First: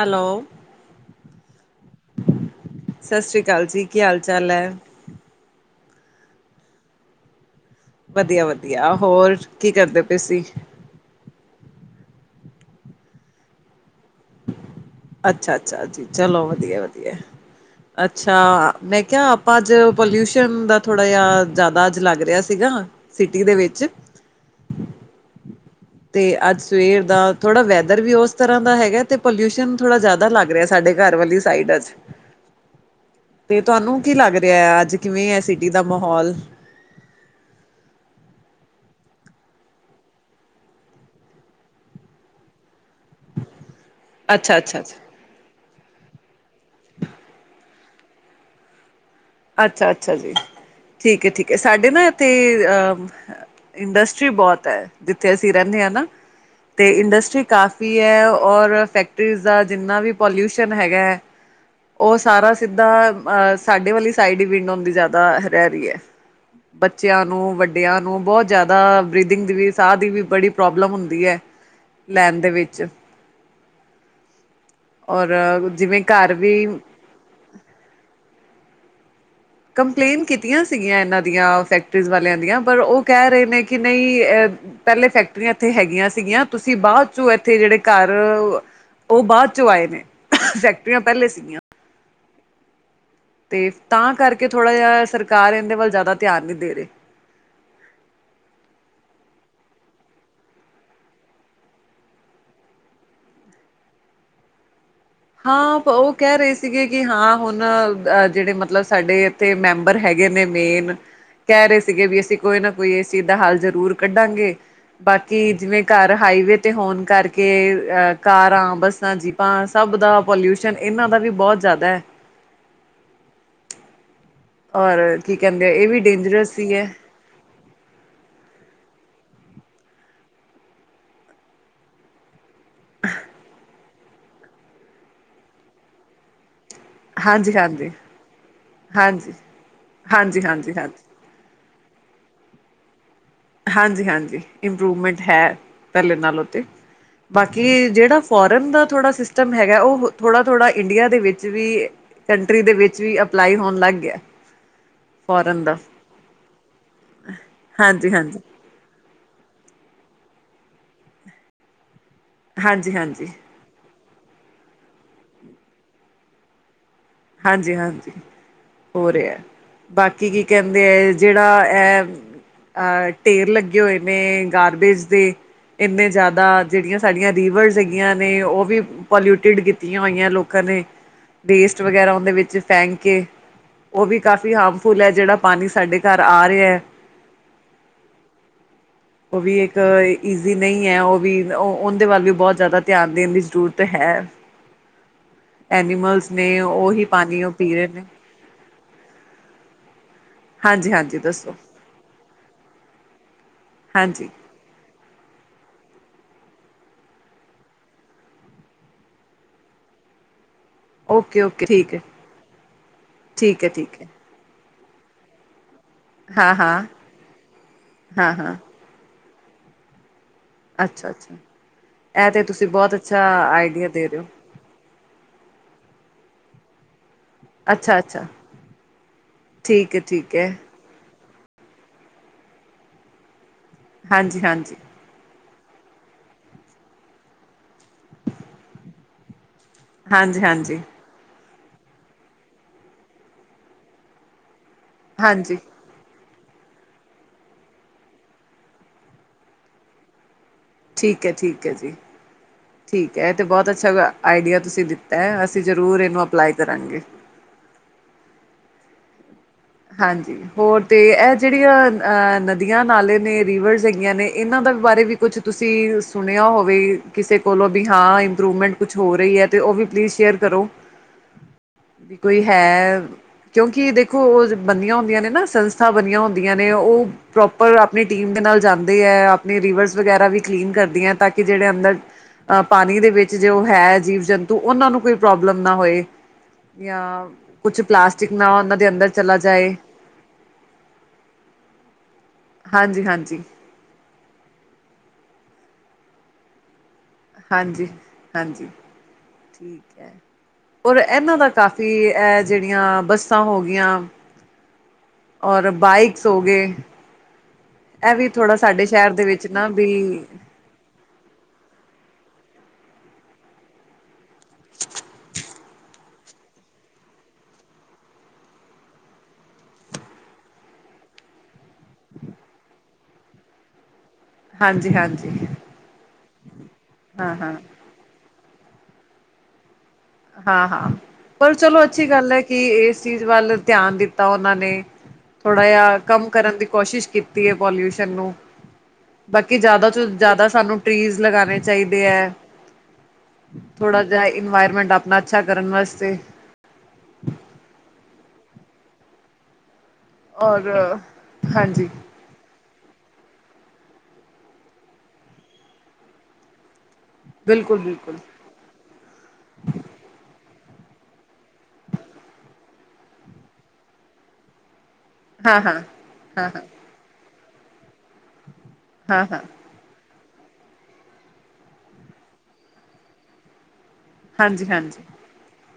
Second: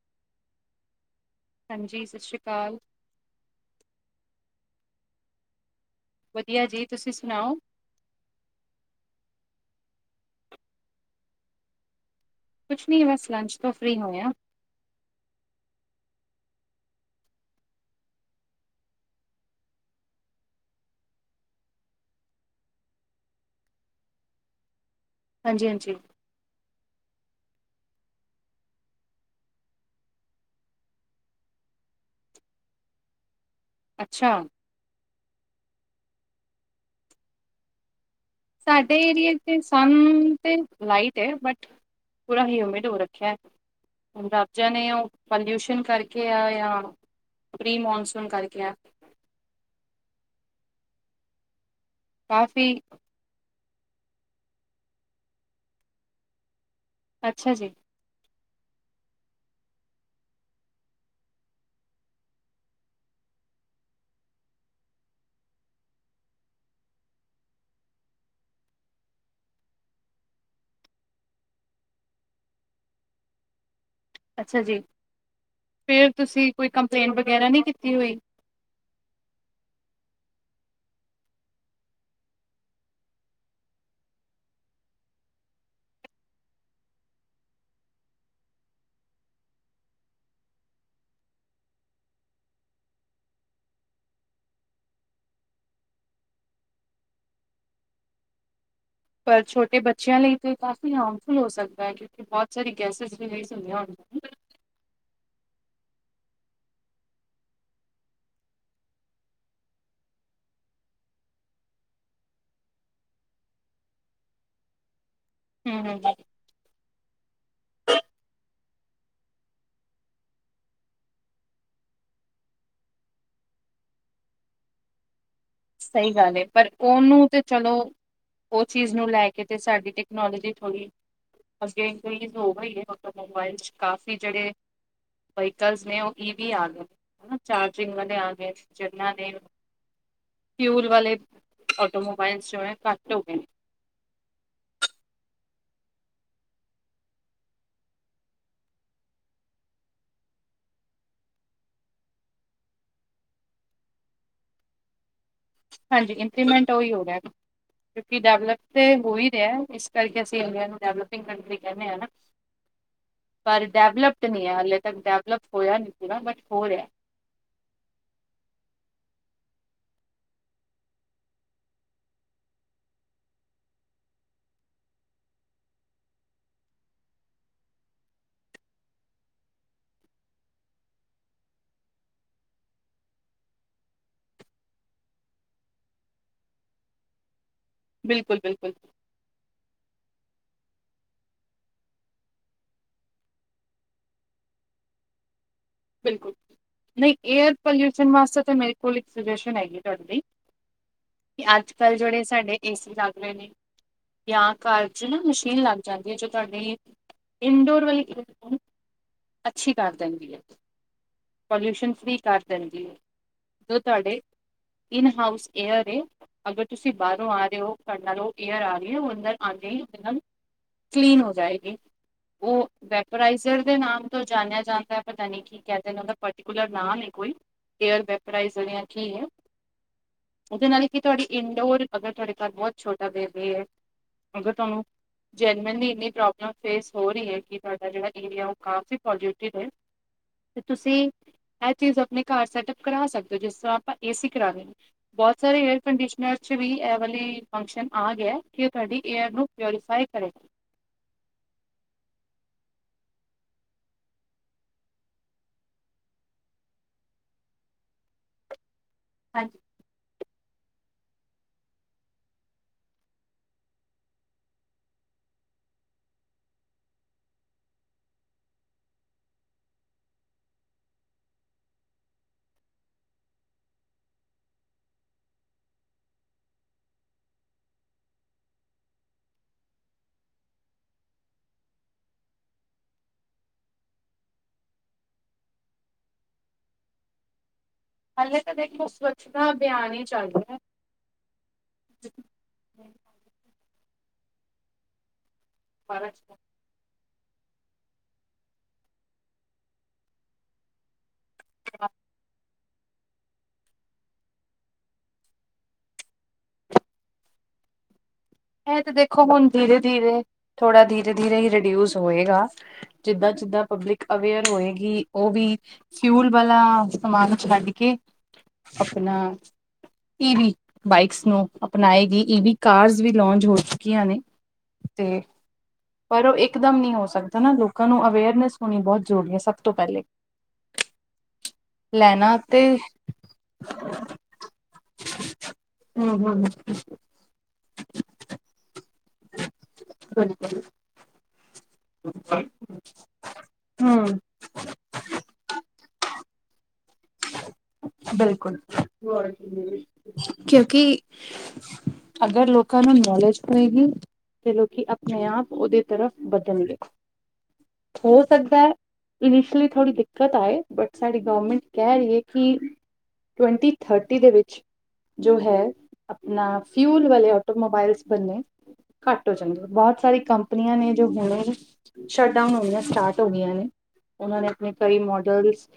Hello, ਹਾਂਜੀ ਸਤਿ ਸ਼੍ਰੀ ਅਕਾਲ। ਸਤਿ ਸ੍ਰੀ ਅਕਾਲ ਜੀ, ਕੀ ਹਾਲ ਚਾਲ ਹੈ? ਵਧੀਆ ਜੀ ਤੁਸੀਂ ਸੁਣਾਓ? ਵਧੀਆ ਵਧੀਆ, ਹੋਰ ਕੀ ਕਰਦੇ ਪਏਸੀਂ? ਕੁਛ ਨਹੀਂ, ਬਸ ਲੰਚ ਤੋਂ ਫਰੀ ਹੋਏ ਹ। ਅੱਛਾ ਅੱਛਾ ਜੀ, ਚਲੋ ਵਧੀਆ ਵਧੀਆ। ਅੱਛਾ, ਮੈਂ ਕਿਹਾ ਆਪਾਂ ਅੱਜ ਪੋਲਿਊਸ਼ਨ ਦਾ ਥੋੜ੍ਹਾ ਜਿਹਾ, ਜ਼ਿਆਦਾ ਅੱਜ ਲੱਗ ਰਿਹਾ ਸੀਗਾ ਸਿਟੀ ਦੇ ਵਿੱਚ ਹਾਂਜੀ ਹਾਂਜੀ। ਤੇ ਅੱਜ ਸਵੇਰ ਦਾ ਥੋੜਾ ਵੈਦਰ ਵੀ ਉਸ ਤਰ੍ਹਾਂ ਦਾ ਹੈਗਾ, ਤੇ ਪੋਲਿਊਸ਼ਨ ਥੋੜ੍ਹਾ ਜਿਆਦਾ ਲੱਗ ਰਿਹਾ ਸਾਡੇ ਘਰ ਵਾਲੀ ਸਾਈਡ, ਅਜ ਤੇ ਤੁਹਾਨੂੰ ਕੀ ਅੱਛਾ ਲੱਗ ਰਿਹਾ ਹੈ, ਅੱਜ ਕਿਵੇਂ ਹੈ ਸਿਟੀ ਦਾ ਮਾਹੌਲ? ਸਾਡੇ ਏਰੀਏ ਤੇ ਸਨ ਤੇ ਲਾਈਟ ਹੈ, ਬਟ ਪੂਰਾ ਹੀ, ਹਮੀਡ ਹੋ ਰੱਖਿਆ। ਅੱਛਾ ਅੱਛਾ ਰਬਜ਼ਾਂਣੇ ਆ ਅੱਛਾ। ਉਹ ਪੋਲਿਊਸ਼ਨ ਕਰਕੇ ਆ, ਜਾਂ ਪ੍ਰੀ ਮੌੋਨਸੂਨ ਕਰਕੇ ਆ। ਅੱਛਾ ਅੱਛਾ ਜੀ, ਠੀਕ ਹੈ ਠੀਕ ਹੈ, ਸਾਡੇ ਨਾ ਇਥੇ ਕਾਫੀ ਅ ਇੰਡਸਟਰੀ ਬਹੁਤ ਹੈ, ਜਿੱਥੇ ਅਸੀਂ ਰਹਿੰਦੇ ਹਾਂ ਨਾ, ਤੇ ਇੰਡਸਟਰੀ ਅੱਛਾ ਜੀ ਕਾਫੀ ਵੀ ਹੈ ਔਰ, ਫੈਕਟਰੀਜ਼ ਦਾ ਜਿੰਨਾ ਵੀ ਪੋਲਿਊਸ਼ਨ ਹੈਗਾ ਹੈ ਉਹ ਸਾਰਾ ਸਿੱਧਾ ਸਾਡੇ ਵਾਲੀ ਸਾਈਡ ਹੀ, ਵਿੰਡ ਹੁੰ ਦੀ ਜ਼ਿਆਦਾ ਰਹਿ ਰਹੀ ਹੈ। ਬੱਚਿਆਂ ਨੂੰ, ਵੱਡਿਆਂ ਨੂੰ, ਬਹੁਤ ਜ਼ਿਆਦਾ ਬਰੀਦਿੰਗ ਦੀ ਵੀ ਸਾਹ ਦੀ ਵੀ, ਬੜੀ ਪ੍ਰੋਬਲਮ ਹੁੰਦੀ ਹੈ ਲੈਣ ਦੇ ਵਿੱਚ ਅੱਛਾ ਜੀ। ਔਰ, ਜਿਵੇਂ ਘਰ ਵੀ ਕੰਪਲੇਟ ਵਗੈਰਾ, ਨੀ ਕੀਤੀ ਹੋਈ? ਕੰਪਲੇਂਨ ਕੀਤੀਆਂ ਸੀਗੀਆਂ ਇਹਨਾਂ ਦੀਆਂ ਫੈਕਟਰੀਜ਼ ਵਾਲਿਆਂ ਦੀਆਂ, ਪਰ ਉਹ ਕਹਿ ਰਹੇ ਨੇ ਕਿ ਨਹੀਂ ਅ ਪਹਿਲੇ ਫੈਕਟਰੀਆਂ ਇੱਥੇ ਹੈਗੀਆਂ ਸੀਗੀਆਂ, ਤੁਸੀਂ ਬਾਅਦ 'ਚੋਂ ਇੱਥੇ ਜਿੜੇ ਘਰ ਉਹ ਬਾਅਦ 'ਚੋਂ ਆਏ ਨੇ, ਫੈਕਟਰੀਆਂ ਪਹਿਲੇ ਸੀਗੀਆਂ। ਤੇ ਤਾਂ ਕਰਕੇ ਥੋੜ੍ਹਾ ਜਿਹਾ ਸਰਕਾਰ, ਇਹਦੇ ਵੱਲ ਜ਼ਿਆਦਾ ਧਿਆਨ ਨਹੀਂ ਦੇ ਰਹੀ। ਪਰ ਛੋਟੇ ਬੱਚਿਆਂ ਲਈ ਤਾਂ, ਕਾਫ਼ੀ ਹਾਰਮਫੁਲ ਹੋ ਸਕਦਾ ਹੈ। ਕਿ ਬਹੁਤ ਸਾਰੀ, ਗੈਸਿਜਲੀਜ਼ ਹੁੰਦਿਆਂ ਹੋਨ ਹਾਂ ਉਹ ਕਹਿ ਰਹੇ ਸੀਗੇ, ਕਿ ਹਾਂ ਹੁਣ ਅ ਜਿਹੜੇ ਮਤਲਬ ਸਾਡੇ ਤੇ ਮੈਂਬਰ ਹੈਗੇ ਨੇ, ਮੇਨ ਕਹਿ ਰਹੇ ਸੀਗੇ, ਵੀ ਅਸੀਂ ਕੋਈ ਨਾ ਕੋਈ ਇਸ ਚੀਜ਼ ਦਾ ਹੱਲ ਜ਼ਰੂਰ ਕੱਢਣਗੇ। ਬਾਕੀ ਜਿਵੇਂ ਹਮ ਹਮ ਘਰ ਹਾਈਵੇ ਤੇ ਹੋਣ ਕਰਕੇ, ਅ ਕਾਰਾਂ, ਬੱਸਾਂ, ਜੀਪਾਂਸ ਸਭ ਦਾ ਪੋਲਿਊਸ਼ਨ, ਇਹਨਾਂ ਦਾ ਵੀ ਬਹੁਤ ਜ਼ਿਆਦਾ ਹੈ। ਹੋਰ ਸਹੀ ਗੱਲ ਏ, ਪਰ ਉਹਨੂੰ ਤੇ ਚਲੋ ਉਹ ਚੀਜ਼ ਨੂੰ ਲੈ ਕੇ ਤੇ, ਸਾਡੀ ਟੈਕਨੋਲੋਜੀ ਥੋੜ੍ਹੀ ਅਗੇ ਕੋਈ ਹੋ ਗ ਹੀ ਹੈ ਟੋਮੋਬਾਈਲ 'ਚ, ਕਾਫੀ ਜਿਹੜੇ ਵਹੀਕਲਸ ਨੇ ਉਹ ਈ ਵੀ ਆ ਗਏ ਹਨਾ, ਹਾਂਜੀ ਹਾਂਜੀ ਚਾਰਜਿੰਗ ਵਾਲੇ ਆ ਗਏ ਜਿਨਾ ਹਾਂਜੀ ਦੇ ਹਾਂਜੀ ਹਾਂਜੀ ਫਿਊਲ ਹਾਂਜੀ ਵਾਲੇ, ਅਟੋਮੋਬਾਈਲਸ ਜੋ ਹੈ ਕੱਟ ਹੋ ਗਏ। ਹਾਂਜੀ ਹਾਂਜੀ, ਇੰਪਰੂਵਮੈਂਟ ਹੈ, ਪਹਿਲੇ ਨਾਲ ਤੇ। ਬਾਕੀ ਜਿਹੜਾ ਫੋਰਨ ਦਾ ਥੋੜ੍ਹਾ ਸਿਸਟਮ ਹੈਗਾ, ਉਹ ਥੋੜ੍ਹਾ -ਥੋੜ੍ਹਾ ਇੰਡੀਆ ਦੇ ਵਿੱਚ ਵੀ ਕੰਟਰੀ ਦੇ ਵਿੱਚ ਵੀ, ਅਪਲਾਈ ਹੋਣ ਲੱਗ ਗਿਆ ਫੋਰਨ ਦਾ ਹਾਂਜੀ ਇੰਪਲੀਮੈਂਟ ਉਹੀ ਹੋ ਗਿਆਹਾ, ਕਿਉਂਕਿ ਹਾਂਜੀ-ਹਾਂਜੀ, ਡੈਵਲਪ ਤੇ ਹੋ ਹੀ ਰਿਹਾ ਇਸ ਕਰਕੇ ਅਸੀਂ, ਅਗਲਾ ਡਵਲਪਿੰਗ ਕੰਟਰੀ ਕਹਿੰਦੇ ਹਾਨਾ। ਹਾਂਜੀ, ਹਾਂਜੀ। ਪਰ ਡੈਵਲਪਡ ਨਹੀਂ ਹੈ ਹਾਲਲੇ ਤੱਕ, ਡੈਵਲਪ ਹੋਇਆ ਨੀ ਸੀਗਾ ਬਟ ਹੋ ਰਿਹਾ। ਹਾਂਜੀ ਹਾਂਜੀ। ਹੋ ਰਿਹਾ ਬਾਕੀ ਕੀ ਕਹਿੰਦੇ ਹੈ ਜਿਹੜਾ ਇਹ ਅਹ ਢੇਰ ਲੱਗੇ ਹੋਏ ਨੇ ਗਾਰਬੇਜ ਦੇ ਇੰਨੇ ਜ਼ਿਆਦਾ ਜਿਹੜੀਆਂ ਸਾਡੀਆਂ ਰੀਵਰਸ ਹੈਗੀਆਂ ਨੇ ਉਹ ਵੀ ਪੋਲਿਊਟਿਡ ਕੀਤੀਆਂ ਹੋਈਆਂ ਲੋਕਾਂ ਨੇ ਵੇਸਟ ਵਗੈਰਾ ਉਹਦੇ ਵਿੱਚ ਫੈਂਕ ਕੇ ਉਹ ਵੀ ਕਾਫੀ ਹਾਰਮਫੁੱਲ ਹੈ ਜਿਹੜਾ ਪਾਣੀ ਸਾਡੇ ਘਰ ਆ ਰਿਹਾ। ਬਿਲਕੁਲ ਬਿਲਕੁਲ। ਉਹ ਵੀ ਇੱਕ ਈਜ਼ੀ ਨਹੀਂ ਹੈ ਉਹ ਵੀ ਉਹੰਦੇ ਵੱਲ ਵੀ ਬਹੁਤ ਜ਼ਿਆਦਾ ਧਿਆਨ ਦੇਣ ਦੀ ਜ਼ਰੂਰਤ ਹੈ। ਐਨੀਮਲਸ ਬਿਲਕੁਲ ਨੇ ਉਹੀ ਨਹੀਂ ਪਾਣੀ ਉਹ ਏਅਰ ਪੀ ਰਹੇ ਨੇ ਪੋਲਿਊਸ਼ਨ ਵਾਸਤੇ ਤਾਂ ਮੇਰੇ ਕੋਲ ਇੱਕ ਸਜਏਸ਼ਨ ਹੈਗੀ ਤੁਹਾਡੇ ਲਈ। ਹਾਂਜੀ ਹਾਂਜੀ ਕੇ ਦੱਸੋ ਅੱਜ ਕੱਲ ਜਿਹੜੇ ਸਾਡੇ ਏ ਸੀ ਲੱਗ ਰਹੇ ਨੇ ਹਾਂਜੀ ਯਾ ਘਰ ਚ ਨਾ ਮਸ਼ੀਨ ਲੱਗ ਜਾਂਦੀ ਹੈ ਜੋ ਤੁਹਾਡੀ ਇਨਡੋਰ ਵਾਲੀ ਅੱਛੀ ਕਰ ਦਿੰਦੀ ਹੈ। ਓਕੇ ਓਕੇ ਪੋਲਿਊਸ਼ਨ ਠੀਕ ਹੈ ਫ੍ਰੀ ਕਰ ਦਿੰਦੀ ਹੈ ਠੀਕ ਹੈ ਜੋ ਠੀਕ ਹੈ ਤੁਹਾਡੇ ਇਨ ਹਾਊਸ ਏਅਰ ਏ ਹਾਂ ਅਗਰ ਹਾਂ ਤੁਸੀਂ ਬਾਹਰੋਂ ਆ ਰਹੇ ਹੋ ਤੁਹਾਡੇ ਨਾਲ ਹਾਂ ਉ ਹਾਂ ਏਅਰ ਆ ਉਹ ਅੰਦਰ ਆਉੰਦੇ ਹੀ ਇਕ ਦਮ ਅੱਛਾ ਕਲੀਨ ਹੋ ਅੱਛਾ ਜਾਏਗੀ ਇਹ ਤਾਂ ਤੁਸੀਂ ਉਹ ਬਹੁਤ ਅੱਛਾ ਵੈਪਰਾਈਜ਼ਰ ਦੇ ਆਈਡੀਆ ਨਾਮ ਰਹੇ ਤੋਂ ਹੋ ਜਾਣਿਆ ਜਾਂਦਾ। ਪਤਾ ਨੀ ਕੀ ਕਹਿ ਦੇ ਨੇ ਉਹਦਾ ਪਰਟੀਕੁਲਰ ਨਾਂ ਨੀ ਕੋਈ। ਅੱਛਾ ਏਅਰ ਅੱਛਾ ਵੈਪਰਾਇਜ਼ [unintelligible] ਕੀ ਹੈ ਠੀਕ ਹੈ ਠੀਕ ਹੈ ਉਹਦੇ ਨਾਲ ਹੀ ਕਿ ਤੁਹਾਡੀ ਇੰਡੋਰ ਅਗਰ ਤੁਹਾਡੇ ਘਰ ਬਹੁਤ ਛੋਟਾ ਬੇਬੀ ਹੈ ਹਾਂਜੀ ਅਗਰ ਹਾਂਜੀ ਤੁਹਾਨੂੰ ਜੇਨੁਅਲੀ ਇਨੀ ਪ੍ਰੋਬਲਮ ਫੇਸ ਹੋ ਰਹੀ ਹੈ ਕਿ ਤੁਹਾਡਾ ਜਿਹੜਾ ਏਰੀਆ ਹੈ ਕਾਫੀ ਪੋਲਉਟਿਡ ਹੈ। ਹਾਂਜੀ ਤੇ ਹਾਂਜੀ ਤੁਸੀਂ ਇਹ ਚੀਜ਼ ਆਪਣੇ ਘਰ ਸੈਟਅੱਪ ਕਰਾ ਸਕਦੇ ਹੋ ਜਿਸ ਤਰ੍ਹਾਂ ਆਪਾਂ ਏ ਸੀ ਕਰਾੰਦੇ ਨੇ। ਬਹੁਤ ਹਾਂਜੀ ਸਾਰੇ ਹੈਂ ਕੰਡੀਸ਼ਨਰ ਚ ਵੀ ਇਹ ਵਾਲੀ ਫੰਕਸ਼ਨ ਆ ਗਿਆ ਕਿ ਤੁਹਾਡੀ ਏਅਰ ਨੂੰ ਪਿਓਰੀ ਫਾਈ ਕਰੇ। ਠੀਕ ਹੈ ਠੀਕ ਹੈ ਜੀ। ਠੀਕ ਹੈ ਇਹ ਤੇ ਬਹੁਤ ਅੱਛਾ ਆਡੀਆ ਤੁਸੀਂ ਦਿੱਤਾ ਹੈ ਅਸੀਂ ਜ਼ਰੂਰ ਇਹਨੂੰ ਅਪਲਾਈ ਕਰਾਂਗੇ। ਹਾਂਜੀ। ਹਾਂਜੀ ਹੋਰ ਤੇ ਇਹ ਜਿਹੜੀਆਂ ਅਹ ਨਦੀਆਂ ਨਾਲੇ ਨੇ ਰੀਵਰਸ ਹੈਗੀਆਂ ਨੇ ਇਹਨਾਂ ਦੇ ਬਾਰੇ ਵੀ। ਕੁਛ ਤੁਸੀਂ ਸੁਣਿਆ ਹੋਵੇ ਕਿਸੇ ਕੋਲੋਂ ਵੀ ਹਾਂ ਇੰਪਰੂਵਮੈਂਟ ਕੁਛ ਹੋ ਰਹੀ ਹੈ। ਤੇ ਉਹ ਵੀ ਪਲੀਜ਼ ਸ਼ੇਅਰ ਕਰੋ। ਵੀ ਕੋਈ ਹੈ ਕਿਉਂਕਿ ਦੇਖੋ ਉਹ ਬਣੀਆਂ ਹੁੰਦੀਆਂ ਨੇ ਨਾ ਸੰਸਥਾ ਬਣੀਆਂ ਹੁੰਦੀਆਂ ਨੇ ਉਹ ਪ੍ਰੋਪਰ ਆਪਣੀ ਟੀਮ ਦੇ ਨਾਲ ਜਾਂਦੇ ਹੈ ਆਪਣੇ ਰਿਵਰਸ ਵਗੈਰਾ ਵੀ ਕਲੀਨ ਕਰਦਿਆਂ ਹੈ ਤਾਂ ਕਿ ਜਿਹੜੇ ਅੰਦਰ ਅ ਪਾਣੀ ਦੇ ਵਿੱਚ ਜੋ ਹੈ ਜੀਵ ਜੰਤੂ ਉਹਨਾਂ ਨੂੰ ਕੋਈ ਪ੍ਰੋਬਲਮ ਨਾ ਹੋਏ। ਯਾਂ ਕੁਛ ਪਲਾਸਟਿਕ ਹਾਲੇ ਤਾਂ ਨਾ ਉਹਨਾਂ ਦੇਖੋ ਦੇ ਅੰਦਰ ਚਲਾ ਸਵੱਛਤਾ ਜਾਏ ਅਭਿਆਨ ਹੀ ਚਲ ਰਿਹਾ ਹੈ। ਹਾਂਜੀ ਹਾਂਜੀ। ਫਰਕ ਹਾਂਜੀ ਹਾਂਜੀ ਠੀਕ ਹੈ। ਔਰ ਇਹਨਾਂ ਦਾ ਕਾਫ਼ੀ ਐ ਜਿਹੜੀਆਂ ਬੱਸਾਂ ਹੋ ਗਈਆਂ। ਔਰ ਬਾਈਕਸ ਹੋ ਗਏ। ਇਹ ਵੀ ਥੋੜਾ ਸਾਡੇ ਸ਼ਹਿਰ ਦੇ ਵਿੱਚ ਨਾ ਵੀ ਥੋੜ੍ਹਾ ਧੀਰੇ ਧੀਰੇ ਹੀ ਰਿਡਿਊਸ ਹੋਏਗਾ ਜਿੱਦਾਂ ਜਿੱਦਾਂ ਪਬਲਿਕ ਅਵੇਅਰ ਹੋਏਗੀ ਉਹ ਵੀ ਫਿਊਲ ਵਾਲਾ ਸਮਾਨ ਛੱਡ ਕੇ ਆਪਣਾ ਈਵੀ ਬਾਈਕ ਨੂੰ ਅਪਨਾਏਗੀ ਈਵੀ ਕਾਰ ਵੀ ਲੌਂਚ ਹੋ ਚੁੱਕੀਆਂ ਨੇ। ਹਾਂਜੀ, ਤੇ ਹਾਂਜੀ। ਪਰ ਓ ਇਕ ਦਮ ਨੀ ਹੋ ਹਾਂ ਸਕਦਾ ਹਾਂ ਨਾ ਲੋਕਾਂ ਨੂੰ ਅਵੇਅਰਨੈਸ ਹੋਨੀ ਬੋਤ ਜ਼ਰੂਰੀ ਏ ਸਭ ਤੋਂ ਪੈਲੇ। ਹਾਂ ਹਾਂ ਪਰ ਚਲੋ ਅੱਛੀ ਗੱਲ ਐ ਕਿ ਤੇ ਇਸ ਚੀਜ਼ ਵੱਲ ਧਿਆਨ ਦਿੱਤਾ ਓਨਾਂ ਨੇ। ਥੋੜ੍ਹਾ ਜਾ ਹੂੰ ਕਮ ਹੂੰ ਕਰਨ ਦੀ ਕੋਸ਼ਿਸ਼ ਕੀਤ ਤੀ ਏ ਪੋਲਿਊਸ਼ਨ ਨੂੰ, ਬਾਕੀ ਜ਼ਿਆਦਾ ਤੋਂ ਜ਼ਿਆਦਾ ਬਿਲਕੁਲ ਸਾਨੂੰ ਟ੍ਰੀਜ਼ ਲਗਾਨੇ ਚਾਈਦੇ ਐ ਥੋੜ੍ਹਾ ਹੂੰ ਜਾ ਇਨਵਾਇਰਮੈਂਟ ਅਪਨਾ ਅੱਛਾ ਕਰਨ ਵਾਸਤੇ। ਬਿਲਕੁਲ। ਔਰ ਕਿਉਂਕਿ ਹਾਂਜੀ ਅਗਰ ਲੋਕਾਂ ਨੂੰ ਨੌਲੇਜ ਹੋਏਗੀ ਤੇ ਲੌਕੀ ਅਪਨੇ ਆਪ ਓਦੇ ਤਰਫ ਵਧਨਗੇ। ਬਿਲਕੁਲ ਬਿਲਕੁਲ ਹੋ ਸਕਦਾ ਇਨੀਸ਼ਲੀ ਥੋੜੀ ਦਿੱਕਤ ਆਏ ਬਟ ਸਾਡੀ ਗੌਰਮੈਂਟ ਕਹਿ ਰੀ ਏ ਕਿ ਟਵੰਟੀ ਥਰਟੀ ਦੇ ਵਿੱਚ ਜੋ ਹੈ ਹਾਂ ਹਾਂ ਹਾਂ ਅਪਨਾ ਹਾਂ ਫਿਊਲ ਵਾਲੇ ਆਟੋਮੋਬਾਈਲਸ ਬਨੇ ਹਾਂ ਘੱਟ ਹੋ ਹਾਂ ਜਾਂਗੇ ਬੋਤ ਸਾਰੀ ਕੰਪਨੀਆਂ ਨੇ ਜੋ ਹੁਣੇ ਸ਼ਟ ਡਾਊਨ ਹੋਨੀਆਂ ਸਟਾਰਟ ਹੋ ਗਈਆਂ ਨੇ। ਓਨਾਂ ਨੇ ਹਾਂਜੀ ਆਪਣੇ ਕਈ ਹਾਂਜੀ ਮੋਡਲਸ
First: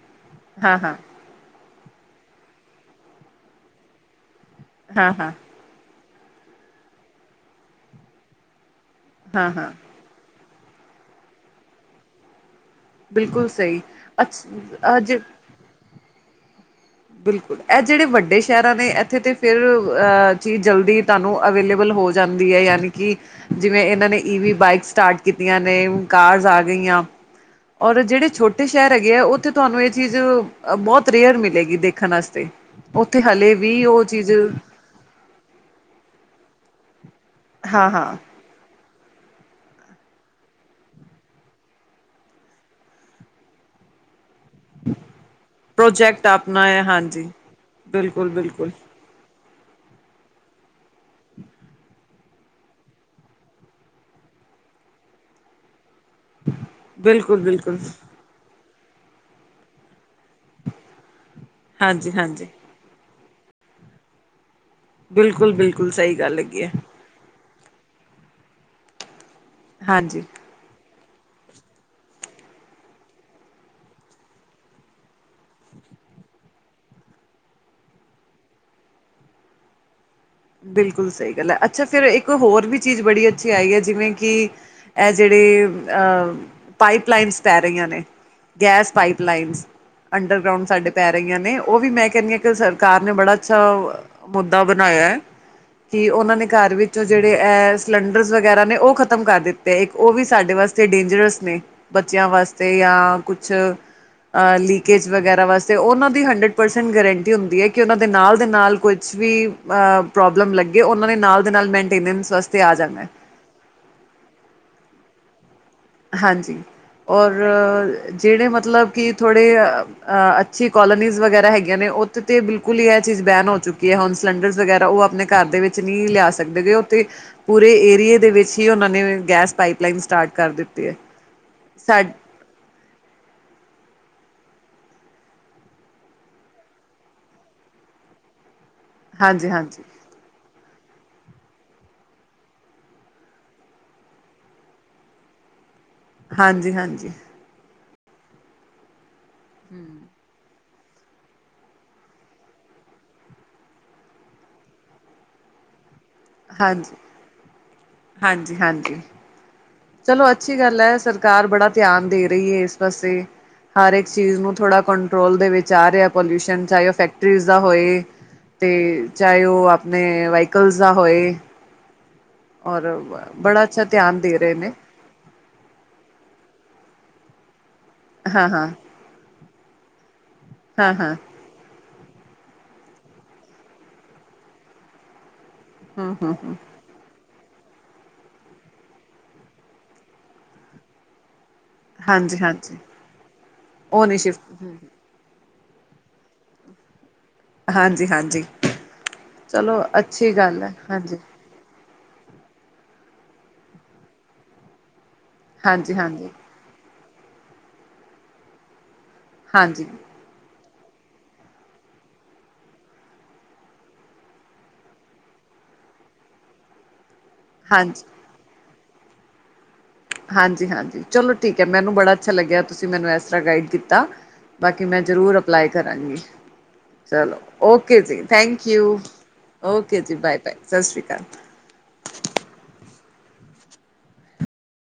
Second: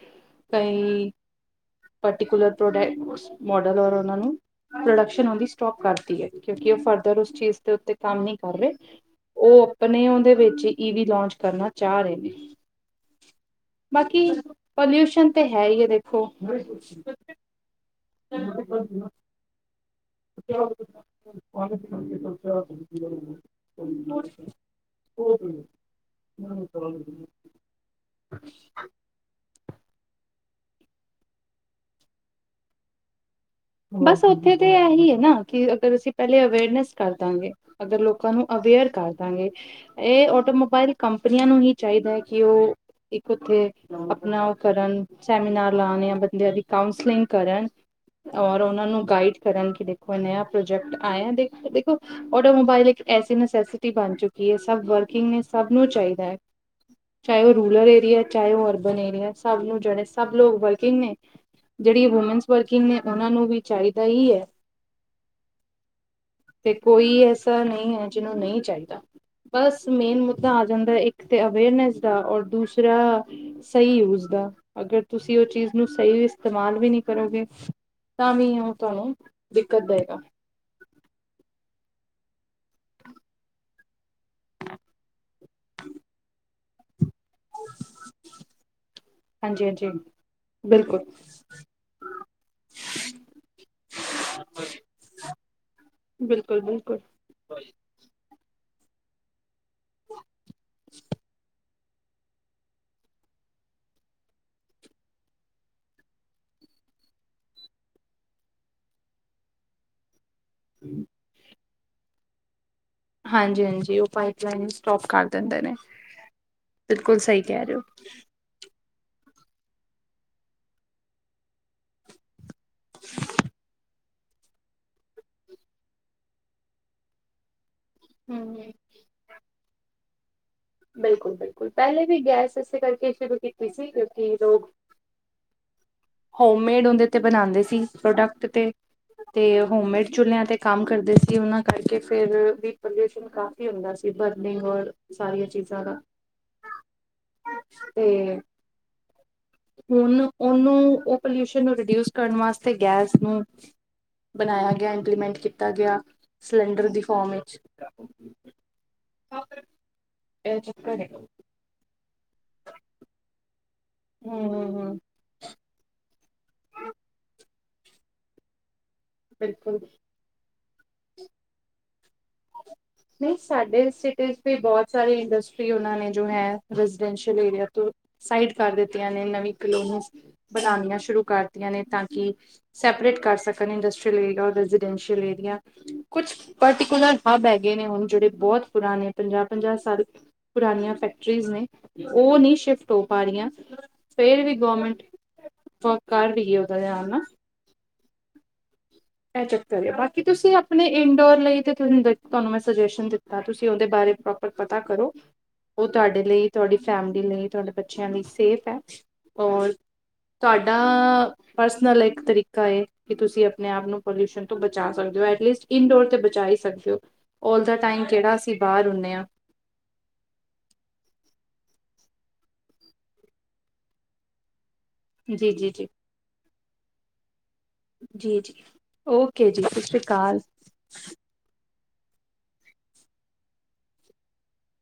ਹਾਂ ਹਾਂ ਕਈ ਪਰਟੀਕੂਲਰ ਪ੍ਰੋਡਕ ਮੋਡਲ ਔਰ ਓਨਾਂ ਨੂੰ ਹਾਂ ਪ੍ਰੋਡਕਸ਼ਨ ਹਾਂ ਉਂਦੀ ਸਟੋਪ ਕਰ ਤੀ ਏ ਕਿਉਂਕਿ ਓ ਫਰਦਰ ਉਸ ਚੀਜ਼ ਦੇ ਉੱਤੇ ਕੰਮ ਨੀ ਕਰ ਰੇ। ਹਾਂ ਓ ਹਾਂ ਅਪਨੇ ਓਂਦੇ ਵਿੱਚ ਈਵੀ ਲੌਂਚ ਕਰਨਾ ਚਾਅ ਰੇ ਨੇ। ਬਿਲਕੁਲ ਸਈ ਬਾਕੀ ਅੱਛ ਅੱਜ ਪੋਲਿਊਸ਼ਨ ਤੇ ਹੈ ਈ ਏ ਦੇਖੋ। ਬਿਲਕੁਲ ਅ ਜਿਹੜੇ ਵੱਡੇ ਸ਼ਹਿਰਾਂ ਨੇ ਐਥੇ ਤੇ ਫਿਰ ਅ ਚੀਜ਼ ਜਲਦੀ ਤੁਹਾਨੂੰ ਅਵੇਲੇਬਲ ਹੋ ਜਾਂਦੀ ਏ ਯਾਨੀ ਕਿ ਜਿਵੇਂ ਏਨਾਂ ਨੇ ਈ ਵੀ ਬਾਈਕ ਸਟਾਰਟ ਕੀਤੀਆਂ ਨੇ ਕਾਰਸ ਆ ਗਈਆਂ। ਔਰ ਜੇੜੇ ਛੋਟੇ ਸ਼ਹਿਰ ਹੈਗੇ ਐ ਓਥੇ ਤੁਆਨੂੰ ਏ ਚੀਜ ਅ ਬੋਤ ਰੇਅਰ ਮਿਲੇਗੀ ਦੇਖਨ ਆਸਤੇ। ਓਥੇ ਹਾਲੇ ਵੀ ਬਸ ਓਥੇ ਤੇ ਐ ਹੀ ਏ ਨਾ ਕਿ ਅਗਰ ਅਸੀਂ ਪੈਲੇ ਅਵੇਅਰਨੈਸ ਕਰ ਦਾਂਗੇ, ਹਾਂ ਅਗਰ ਹਾਂ ਲੋਕਾਂ ਨੂੰ ਅਵੇਅਰ ਕਾਰ ਦਾਂਗੇ। ਏ ਔਟੋਮੋਬਾਇਲ ਕੰਪਨੀਆਂ ਨੂੰ ਹੀ ਚਾਈਦਾ ਏ ਕਿ ਓ, ਇੱਕ ਓਥੇ ਅਪਨਾ ਓ ਕਰਨ, ਸੈਮੀਨਾਰ ਲਾਨ ਯਾਂ ਪ੍ਰੋਜੈਕਟ ਬੰਦੇਆਂ ਦੀ ਆਪਣਾ ਹੈ ਕਾਉਨਸਲਿੰਗ ਹਾਂਜੀ ਕਰਨ ਬਿਲਕੁਲ ਔਰ ਬਿਲਕੁਲ ਓਨਾਂ ਨੂੰ ਗਾਈਡ ਕਰਨ ਕਿ ਦੇਖੋ ਏ ਨਯਾ ਪ੍ਰੋਜੈਕਟ ਆਏਆ ਦੇਖੋ-ਦੇਖੋ ਔਟੋਮੋਬਾਈਲ ਇੱਕ ਐਸੀ ਨਸੈਸਸਿਟੀ ਬਨ ਚੁੱਕੀ ਐ ਸਭ ਵਰਕਿੰਗ ਨੇ ਸਾਬ ਨੂੰ ਚਾਈਦਾ ਐ, ਬਿਲਕੁਲ ਚਾਏ ਓ ਬਿਲਕੁਲ ਰੂਲਰ ਏਰੀਆ ਚਾਏ ਓ ਅਰਬਨ ਏਰੀਆ ਸਾਬ ਨੂੰ ਜੇੜੇ ਸਾਭ ਲੋਕ ਵਰਕਿੰਗ ਨੇ, ਜੇੜੀ ਹਾਂਜੀ ਹਾਂਜੀ ਵੂਮੈਂਨਸ ਵਰਕਿੰਗ ਨੇ ਓਨਾਂ ਨੂੰ ਵੀ ਚਾਈਦਾ ਈ ਐ। ਬਿਲਕੁਲ-ਬਿਲਕੁਲ ਸਈ ਗੱਲ ਹੈਗੀ ਐ। ਕਿ ਐਸਾ ਨਈ ਐ ਜਿਨੂੰ ਨਈ ਚਾਈਦਾ, ਬਾਸ ਮੇਨ ਹਾਂਜੀ ਮੁ ਦਾ ਆ ਜਾਂਦੈ ਇਕ ਤੇ ਅਵੇਅਰਨੈਸ ਦਾ ਔਰ ਦੂਸਰਾ ਸਈ ਯੂਜ਼ ਦਾ, ਅਗਰ ਤੁਸੀਂ ਓ ਚੀਜ਼ ਨੂੰ ਸਈ ਇਸਤੇਮਾਲ ਵੀ ਨੀ ਕਰੋਗੇ ਤਾਂ ਵੀ ਓ ਤੁਆਨੂੰ, ਦਿੱਕਤ ਦਏਗਾ। ਬਿਲਕੁਲ ਸਈ ਗੱਲ ਐ ਅੱਛਾ ਫਿਰ ਇੱਕ ਹੋਰ ਵੀ ਚੀਜ ਬੜੀ ਅੱਛੀ ਆਈ ਐ ਜਿਵੇਂ ਕਿ ਐ ਜੇੜੇ ਅ, ਪਾਈਪ ਲਾਈਨਸ ਪੈ ਰਈਆਂ ਨੇ ਗੈਸ ਪਾਈਪ ਹਾਂਜੀ ਲਾਈਨਸ। ਹਾਂਜੀ ਅੰਡਰਗਰਾਊਂਡ ਸਾਡੇ ਬਿਲਕੁਲ ਪੈ ਰਈਆਂ ਨੇ ਓ ਵੀ ਮੈਂ ਕੈਨੀ ਆ ਕਿ ਸਰਕਾਰ ਨੇ ਬੜਾ ਅੱਛਾ ਅ ਮੁੱਦਾ ਬਨਾਏਆ ਐ। ਕਿ ਓਨਾਂ ਨੇ ਬਿਲਕੁਲ ਘਰ ਬਿਲਕੁਲ ਵਿੱਚ ਜੇੜੇ ਐ, ਸਿਲੰਡਰਸ ਵਗੈਰਾ ਨੇ ਓ ਖ਼ਤਮ ਕਰ ਦਿੱ ਤੇ ਇਕ ਓ ਵੀ ਸਾਡੇ ਵਾਸਤੇ ਡੇਂਜਰਸ ਨੇ, ਬੱਚੇਆਂ ਵਾਸਤੇ ਯਾਂ ਕੁਛ ਅ ਲੀਕੇਜ ਵਗੈਰਾ ਵਾਸਤੇ ਓਨਾਂ ਦੀ ਹੰਡਰਡ ਪਰਸੈੰਟ ਗਰੰਟੀ ਹੁੰਦੀ ਐ ਕਿ ਓਨਾਂ ਦੇ ਨਾਲ ਦੇ ਨਾਲ ਕੋਈ ਕੁਛ ਵੀ ਅ, ਪ੍ਰੋਬਲਮ ਲੱਗੇ ਓਨਾਂ ਨੇ ਨਾਲ ਦੇ ਨਾਲ ਮੈਨਟੇਨੈਂਸ ਵਾਸਤੇ ਆ ਜਾਨਾ ਹਾਂਜੀ-ਹਾਂਜੀ ਓ ਪਾਈਪ ਲਾਈਨ ਈ ਸਟੋਪ ਕਰ ਦਿੰਦੇ ਨੇ। ਹਾਂਜੀ, ਬਿਲਕੁਲ ਔਰ ਸਹੀ ਕਹਿ ਰਹੇ ਹੋ ਜੇੜੇ ਮਤਲਬ ਕਿ ਥੋੜੇ ਅ ਅ ਅੱਛੀ ਕੋਲੋਨੀਜ਼ ਵਗੈਰਾ ਹੈਗੀਆਂ ਨੇ ਓੱਥੇ ਤੇ ਬਿਲਕੁਲ ਈ ਐ ਚੀਜ ਬੈਨ ਹੋ ਚੁੱਕੀ ਐ ਹੁਨ ਸਿਲੰਡਰਜ਼ ਵਗੈਰਾ ਓ ਆਪਨੇ ਘਰ ਦੇ ਵਿੱਚ ਨੀ ਲੇਆ ਸਕਦੇ ਗੇ ਓੱਥੇ, ਪੂਰੇ ਏਰੀਏ ਦੇ ਹਮ ਵਿਚ ਹੀ ਓਨਾਂ ਨੇ ਗੈਸ ਪਾਈਪ ਲਾਈਨ ਸਟਾਟ ਕਾਰ ਦਿੱ ਬਿਲਕੁਲ-ਬਿਲਕੁਲ, ਪੈਲੇ ਵੀ ਗੈਸ ਇਸੇ ਕਰਕੇ ਸ਼ੁਰੂ ਕੀਤੀ ਸੀ ਕਿਉਂਕਿ ਲੋਗ ਹੋਮਮੇਡ ੳਦੇ ਤੇ ਬਨਾੰਦੇ ਸੀ ਪ੍ਰੋਡਕਟ ਤੇ, ਤੇ ਹਾਂਜੀ ਹਾਂਜੀ ਹੋਮਮੇਡ ਚੁਲੇਆਂ ਤੇ ਕਾਮ ਕਰਦੇ ਸੀ ਉਨਾਂ ਕਰਕੇ ਫੇਰ ਵੀ ਪੋਲਿਊਸ਼ਨ ਕਾਫ਼ੀ ਹੁੰਦਾ ਸੀ ਬਰਨਿੰਗ ਔਰ ਸਾਰੀਆ ਚੀਜ਼ਾਂ ਦਾ ਹਾਂਜੀ-ਹਾਂਜੀ। ਤੇ, ਹੁਨ ਓਨੂੰ ਓ ਪਲੀਊਸ਼ਨ ਨੂੰ ਰਿਡਊਸ ਕਰਨ ਵਾਸਤੇ ਗੈਸ ਨੂੰ ਬਨਾਏਆ ਗੇਆ ਇੰਪਲੀਮੈਂਟ ਕੀਤਾ ਗੇਆ, ਸਿਲੰਡਰ ਹਾਂਜੀ ਦੀ ਫੋਮ ਵਿੱਚ ਹਾਂਜੀ ਹਾਂਜੀ ਚਲੋ ਅੱਛੀ ਇਹ ਗੱਲ ਐ ਚੱਕਰ ਹੈ ਸਰਕਾਰ ਬੜਾ ਧੇਆਨ ਦੇ ਰੀ ਏ ਏਸ ਪਾਸੇ ਹਰ ਇਕ ਚੀਜ਼ ਹਮ ਨੂੰ ਹਮ ਥੋੜਾ ਕੋਂ ਹਮ ਟਰੋਲ ਦੇ ਵਿਚ ਆ ਰੇਆ ਪੋਲਿਊਸ਼ਨ ਚਾਏ ਓ ਫੈਕਟਰੀਜ਼ ਦਾ ਹੋਏ, ਤੇ ਚਾਏ ਓ ਬਿਲਕੁਲ ਆਪਨੇ, ਵਾਈਕਲਜ਼ ਦਾ ਹੋਏ ਔਰ ਨਈ ਬੜਾ ਅੱਛਾ ਸਾਡੇ ਧਿਆਨ ਦੇ ਸਿਟੀਜ਼ ਰਹੇ ਵੀ ਨੇ ਬੋਤ ਸਾਰੀ ਇੰਡਸਟਰੀ ਓਨਾਂ ਨੇ ਜੋ ਹੈ ਰੈਜ਼ੀਡੈਂਸ਼ੀਅਲ ਏਰੀਆ ਤੋ ਹਾਂ ਸਾਈਡ ਹਾਂ ਕਾਰ ਦਿੱ ਦਿੱਤੀਆਂ ਨੇ ਨਵੀਂ ਕਲੋਨੀਸ, ਹਾਂ ਬਣਾਨੀਆਂ ਹਾਂ ਸ਼ੁਰੂ ਕਰ ਦਿੱਤੀਆਂ ਨੇ ਤਾਂ ਕਿ, ਸੈਪਰੇਟ ਕਰ ਸਕਣ ਇੰਡਸਟਰੀਅਲ ਏਰੀਆ ਔਰ ਰੈਜੀਡੈਂਸ਼ੀਅਲ ਏਰੀਆ ਹਮ ਹਮ ਕੁੱਛ ਪਰਟੀਕੁਲਰ ਹੱਬ ਹੈਗੇ ਨੇ ਹੁਣ ਜੇੜੇ ਬੋਤ ਪੁਰਾਣੇ ਪੰਜਾਅ-ਪੰਜਾਅ ਸਾਲ ਪੁਰਾਨੀਆਂ ਫੈਕਟਰੀਜ਼ ਨੇ ਓ ਹਾਂਜੀ ਨੀ ਹਾਂਜੀ ਸ਼ਿਫਟ ਹੋ ਪਾਰੀਆਂ, ਉਹ ਨਹੀਂ ਫੇਰ ਵੀ ਸ਼ਿਫਟ ਗੌਰਮੈਂਟ ਓ ਕਰ ਰੀ ਏ ਉਦਾ ਵੇਆ ਨਾ ਹਾੰਜੀ-ਹਾੰਜੀ। ਐ ਚੱਕਰ ਏ ਬਾਕੀ ਤੁਸੀਂ ਹੈ ਅਪਣੇ ਹਾਂਜੀ ਇਨਡੋਰ ਲਈ ਤੇ ਤਾਨੂੰ ਦੇ ਤਾਨੂੰ ਮੈਂ ਸਜੈਸ਼ਨ ਦਿੱਤਾ ਤੁਸੀਂ ਓਦੇ ਬਾਰੇ ਪ੍ਰੋਪਰ ਪਤਾ ਕਰੋ ਓ ਹਾਂਜੀ ਤਾਡੇ ਹਾਂਜੀ ਲਈ ਤੁਆਡੀ ਫੈਮਿਲੀ ਲਈ ਤੁਆਡੇ ਬੱਚਿਆਂ ਲਈ ਸੇਫ ਐ, ਔਰ ਹਾਂਜੀ ਤੁਆਡਾ ਪਰਸਨਲ ਇੱਕ ਤਰੀਕਾ ਕੇ ਤੁਸੀਂ ਅਪਣੇ ਆਪ ਨੂੰ ਪੋਲਿਊਸ਼ਨ ਤੋਂ ਬਚਾ ਸਕਦੇ ਓ ਐਟਲਿਸਟ ਇਨਡੋਰ ਤੇ ਬਚਾ ਈ ਸਕਦੇ ਓ ਆਲ ਦਾ ਹਾਂਜੀ ਟਾਈਮ ਕੇੜਾ ਅ ਸੀ ਬਾਹਰ ਹੁਨੇ ਆ ਹਾਂਜੀ-ਹਾਂਜੀ ਚਲੋ ਠੀਕ ਐ ਮੈਨੂੰ ਬੜਾ ਅੱਛਾ ਲੱਗਿਆ ਤੁਸੀਂ ਮੈਨੂੰ ਐਸ ਤਰਾ ਗਾਈਡ ਕੀਤਾ ਬਾਕੀ ਮੈਂ ਜ਼ਰੂਰ ਜੀ ਅਪਲਾਏ ਜੀ ਜੀ ਕਰਾਂਗੀ ਚਲੋ ਓਕੇ ਜੀ, ਥੈਂਕ ਯੂ, ਓਕੇ ਜੀ ਸਤਿ ਸ਼੍ਰੀ ਓਕੇ ਜੀ, ਅਕਾਲ ਬਾਏ-ਬਾਏ ਸਾਸ ਸ਼੍ਰੀ ਕਾਲ